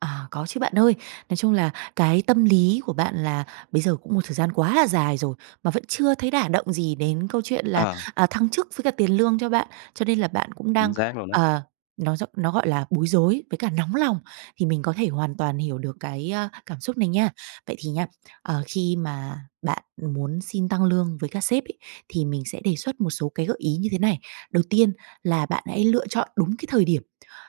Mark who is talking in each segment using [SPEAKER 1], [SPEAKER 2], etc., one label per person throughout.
[SPEAKER 1] À, có chứ bạn ơi. Nói chung là cái tâm lý của bạn là bây giờ cũng một thời gian quá là dài rồi mà vẫn chưa thấy đả động gì đến câu chuyện là,
[SPEAKER 2] Ờ.
[SPEAKER 1] à, thăng chức với cả tiền lương cho bạn. Cho nên là bạn cũng
[SPEAKER 2] Chính
[SPEAKER 1] đang,
[SPEAKER 2] xác luôn á.
[SPEAKER 1] ờ, nó d nó, gọi là, bối rối với cả nóng lòng thì mình có thể hoàn toàn hiểu được cái, a, cảm xúc này nha. Vậy thì nha, ờ, khi mà bạn muốn xin tăng lương với các sếp ấy, thì mình sẽ đề xuất một số cái gợi ý như thế này. Đầu tiên là bạn hãy lựa chọn đúng cái thời điểm.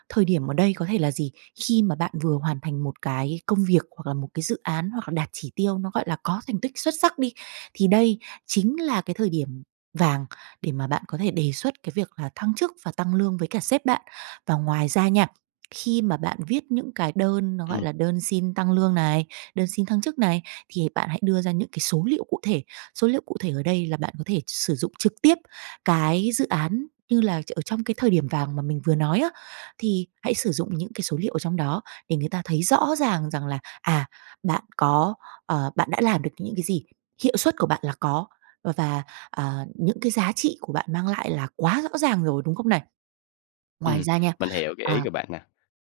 [SPEAKER 1] Thời điểm ở đây có thể là gì? Khi mà bạn vừa hoàn thành một cái công việc, hoặc là một cái dự án, hoặc là đạt chỉ tiêu nó, gọi là, có thành tích xuất sắc đi, thì đây chính là cái thời điểm vàng để mà bạn có thể đề xuất cái việc là thăng chức và tăng lương với cả sếp bạn. Và ngoài ra nha, khi mà bạn viết những cái đơn nó, gọi
[SPEAKER 2] Ừm.
[SPEAKER 1] là, đơn xin tăng lương này, đơn xin thăng chức này, thì bạn hãy đưa ra những cái số liệu cụ thể. Số liệu cụ thể ở đây là bạn có thể sử dụng trực tiếp cái dự án như là ở trong cái thời điểm vàng mà mình vừa nói á, thì hãy sử dụng những cái số liệu ở trong đó để người ta thấy rõ ràng rằng là, à, bạn có, ờ, bạn đã làm được những cái gì, hiệu suất của bạn là có và và, à, những cái giá trị của bạn mang lại là quá rõ ràng rồi, đúng không này? Ngoài
[SPEAKER 2] Ừm.
[SPEAKER 1] ra nha
[SPEAKER 2] Mình hiểu cái
[SPEAKER 1] à.
[SPEAKER 2] ý của bạn nè.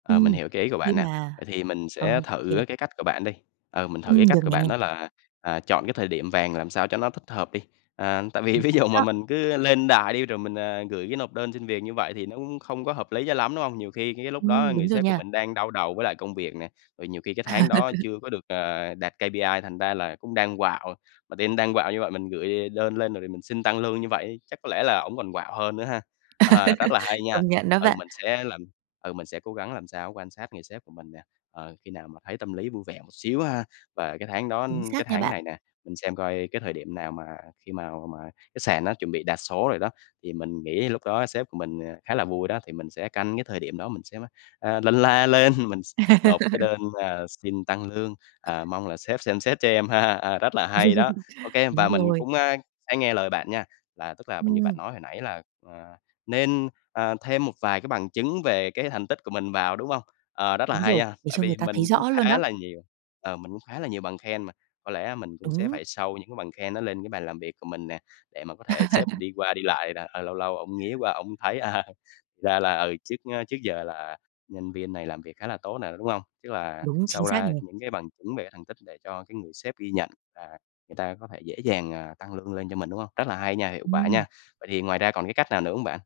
[SPEAKER 2] Ờ, mình
[SPEAKER 1] Ừm.
[SPEAKER 2] hiểu cái ý của bạn
[SPEAKER 1] Nhưng
[SPEAKER 2] nè.
[SPEAKER 1] mà
[SPEAKER 2] Vậy thì mình
[SPEAKER 1] ừ,
[SPEAKER 2] sẽ
[SPEAKER 1] ô kê.
[SPEAKER 2] thử cái cách của bạn đi ờ, mình thử
[SPEAKER 1] Ừm,
[SPEAKER 2] cái
[SPEAKER 1] được
[SPEAKER 2] cách của
[SPEAKER 1] nè.
[SPEAKER 2] bạn đó là, à, chọn cái thời điểm vàng làm sao cho nó thích hợp đi. À, tại vì
[SPEAKER 1] Chính
[SPEAKER 2] ví dụ
[SPEAKER 1] xác
[SPEAKER 2] mà
[SPEAKER 1] đó.
[SPEAKER 2] mình cứ lên đài đi rồi mình, à, gửi cái nộp đơn xin việc như vậy thì nó cũng không có hợp lý cho lắm, đúng hông? Nhiều khi cái cái lúc đó
[SPEAKER 1] Ừm,
[SPEAKER 2] người
[SPEAKER 1] đúng rồi
[SPEAKER 2] sếp của
[SPEAKER 1] nha.
[SPEAKER 2] mình đang đau đầu với lại công việc nè, rồi nhiều khi cái tháng đó chưa có được, ờ, đạt KPI, thành ra là cũng đang quạu. Mà team đang quạu như vậy mình gửi đơn lên rồi thì mình xin tăng lương như vậy, chắc có lẽ là ổng còn quạu hơn nữa ha? Ờ, rất là hay nha.
[SPEAKER 1] Công nhận đó
[SPEAKER 2] Ừ,
[SPEAKER 1] bạn.
[SPEAKER 2] mình sẽ làm ừ, mình sẽ cố gắng làm sao quan sát người sếp của mình nè, ờ, khi nào mà thấy tâm lý vui vẻ một xíu ha. Và cái tháng đó
[SPEAKER 1] Chính
[SPEAKER 2] cái
[SPEAKER 1] xác nha
[SPEAKER 2] tháng
[SPEAKER 1] bạn.
[SPEAKER 2] này nè, mình xem coi cái thời điểm nào mà khi mào mà cái sàn nó chuẩn bị đạt số rồi đó, thì mình nghĩ lúc đó sếp của mình, ờ, khá là vui đó, thì mình sẽ canh cái thời điểm đó, mình sẽ, a, lân la lên, mình s nộp cái đơn mà xin tăng lương, ờ, "Mong là sếp xem xét cho em ha." À, rất là hay đó. Ô kê,
[SPEAKER 1] Đúng
[SPEAKER 2] và mình
[SPEAKER 1] rồi.
[SPEAKER 2] cũng, a, sẽ nghe lời bạn nha, là tức là như bạn
[SPEAKER 1] Ừm.
[SPEAKER 2] nói hồi nãy là, ờ, nên, à, thêm một vài cái bằng chứng về cái thành tích của mình vào, đúng hông? Ờ, rất là
[SPEAKER 1] Đúng
[SPEAKER 2] hay
[SPEAKER 1] rồi.
[SPEAKER 2] ha,
[SPEAKER 1] Để
[SPEAKER 2] tại
[SPEAKER 1] cho người
[SPEAKER 2] vì
[SPEAKER 1] ta
[SPEAKER 2] mình
[SPEAKER 1] thấy
[SPEAKER 2] cũng
[SPEAKER 1] rõ luôn
[SPEAKER 2] khá
[SPEAKER 1] đó.
[SPEAKER 2] là nhiều ờ, mình cũng khá là nhiều bằng khen mà. Có lẽ mình cũng sẽ
[SPEAKER 1] Đúng!
[SPEAKER 2] phải show những cái bằng khen đó lên cái bàn làm việc của mình nè, để mà có thể sếp đi qua đi lại là, ờ, lâu lâu ông nghía qua ông thấy, à, "Ra là, ừ, trước, ơ, trước giờ là nhân viên này làm việc khá là tốt nè", đúng hông? Tức là
[SPEAKER 1] Đúng, chính
[SPEAKER 2] show
[SPEAKER 1] xác
[SPEAKER 2] ra
[SPEAKER 1] nè.
[SPEAKER 2] những cái bằng chứng về thành tích để cho cái người sếp ghi nhận là người ta có thể dễ dàng, à, tăng lương lên cho mình, đúng hông? Rất là hay nha, hiệu quả
[SPEAKER 1] Ừm.
[SPEAKER 2] nha! Vậy thì ngoài ra còn cái cách nào nữa hông bạn?